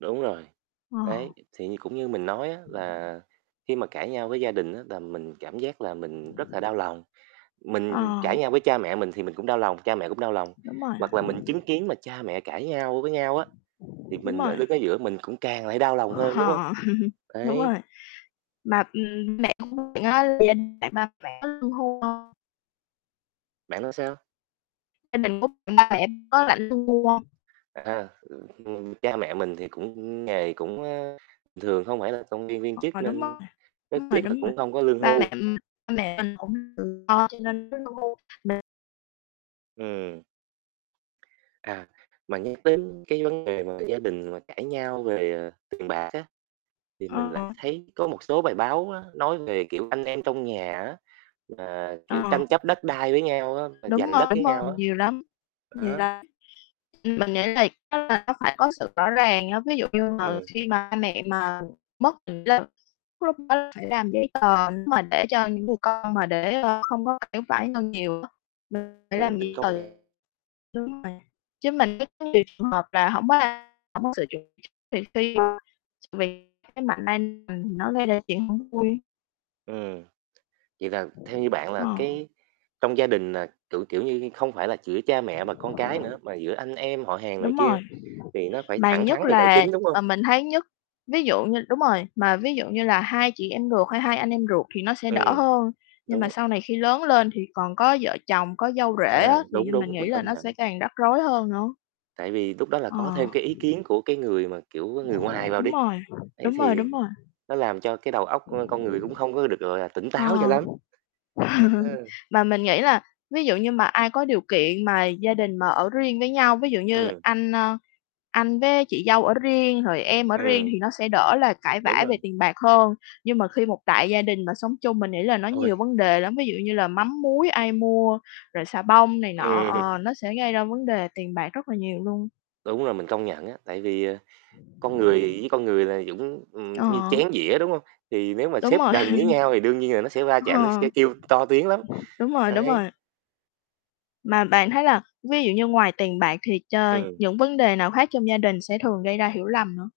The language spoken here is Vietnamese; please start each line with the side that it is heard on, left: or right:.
right: Đúng rồi,
left: Ờ.
right: đấy. Thì cũng như mình nói á là khi mà cãi nhau với gia đình á là mình cảm giác mình rất là đau lòng. Mình
left: Ờ.
right: cãi nhau với cha mẹ mình thì mình cũng đau lòng, cha mẹ cũng đau lòng,
left: Đúng rồi.
right: hoặc là mình chứng kiến cha mẹ cãi nhau với nhau á thì
left: Đúng
right: mình ở
left: rồi.
right: đứng ở giữa mình cũng càng lại đau lòng hơn, đúng hông?
left: Ờ, đúng
right: Đấy.
left: rồi. Mà mẹ của bạn [unintelligible] có lương hưu hông?
right: Bạn nói sao?
left: Gia đình của bạn, ba mẹ có lãnh lương hưu hông?
right: À, ờ, ừm, cha mẹ mình thì cũng nghề cũng, ơ, bình thường, hông phải là công nhân viên chức
left: Ờ, đúng
right: nên
left: rồi,
right: rất
left: đúng rồi,
right: tiếc là
left: đúng rồi.
right: cũng không có lương
left: Ba mẹ
right: hưu.
left: ba mẹ mình cũng tự lo cho nên [unintelligible] mà
right: Ừm. À, mà nhắc đến cái vấn đề mà gia đình mà cãi nhau về, ờ, tiền bạc á, thì mình lại
left: Ờ.
right: thấy có một số bài báo á nói về, kiểu, anh em trong nhà á, mà, kiểu,
left: Ờ.
right: tranh chấp đất đai với nhau á, mà
left: Đúng
right: giành đất
left: rồi, đúng
right: với
left: rồi.
right: nhau á.
left: Nhiều lắm, nhiều
right: Đó.
left: lắm. [unintelligible] Mình nghĩ là, chắc là nó phải có sự rõ ràng á. Ví dụ như mà
right: Ừm.
left: khi ba mẹ mà mất [unintelligible] lúc đó phải làm giấy tờ. Nếu mà để cho những người con mà để, ơ, hông có phải phải lo nhiều á. Ừ, để làm
right: Ừm. Mình
left: giấy
right: có
left: tờ.
right: nghe.
left: Chứ mình chứ mình thấy có nhiều trường hợp là hổng có, a, hông có sự chuẩn bị, thì khi mà mình cái mạnh ai mình nó gây ra tình huống [unintelligible]
right: Ừm, vậy là theo như bạn là
left: Ờ.
right: cái trong gia đình là, kiểu, kiểu như không phải là giữa cha mẹ và con cái nữa mà giữa anh em họ hàng này
left: Đúng
right: kia,
left: rồi.
right: thì nó phải
left: Mà
right: thẳng thắn
left: nhất
right: về tài
left: là
right: chính, đúng hông?
left: ờ, mình thấy nhất, ví dụ như đúng rồi, mà ví dụ như là hai chị em ruột hay hai anh em ruột thì nó sẽ đỡ
right: Ừm,
left: hơn. Nhưng mà
right: đúng.
left: sau này khi lớn lên thì còn có vợ chồng, có dâu rể
right: À,
left: á, thì
right: đúng,
left: mình
right: đúng,
left: nghĩ
right: mình
left: là
right: công
left: nó sẽ
right: nhận.
left: càng rắc rối hơn nữa.
right: Tại vì lúc đó là
left: Ờ.
right: có thêm ý kiến của người mà, kiểu, người ngoài vào
left: Đúng
right: đi,
left: rồi,
right: ấy
left: đúng rồi,
right: thì
left: đúng rồi.
right: nó làm cho cái đầu óc của con người cũng không có được tỉnh táo cho
left: Ờ.
right: lắm. Đó.
left: Mà mình nghĩ là ví dụ như mà ai có điều kiện mà gia đình mà ở riêng với nhau, ví dụ như
right: Ừm.
left: anh, ơ, anh với chị dâu ở riêng rồi em ở riêng
right: Ừm.
left: thì nó sẽ đỡ là cãi
right: Đúng
left: vã về
right: rồi.
left: tiền bạc hơn. Nhưng mà khi một đại gia đình mà sống chung, mình nghĩ là nó
right: Ôi.
left: nhiều vấn đề lắm. Ví dụ như là mắm muối ai mua rồi xà bông này nọ,
right: Ừm.
left: ờ, nó sẽ gây ra vấn đề tiền bạc rất là nhiều luôn.
right: Đúng rồi, mình công nhận á. Tại vì, à, con người với con người là dũng ừm như
left: Ờ.
right: chén dĩa, đúng hông? Thì nếu mà
left: Đúng
right: xếp
left: rồi.
right: gần với nhau thì đương nhiên nó sẽ chạm, nó
left: Ờ.
right: kêu to tiếng lắm.
left: Đúng rồi, đúng
right: Đấy.
left: rồi. Mà bạn thấy là ví dụ như ngoài tiền bạc thì ch
right: Ừm.
left: những vấn đề nào khác trong gia đình sẽ thường gây ra hiểu lầm nữa?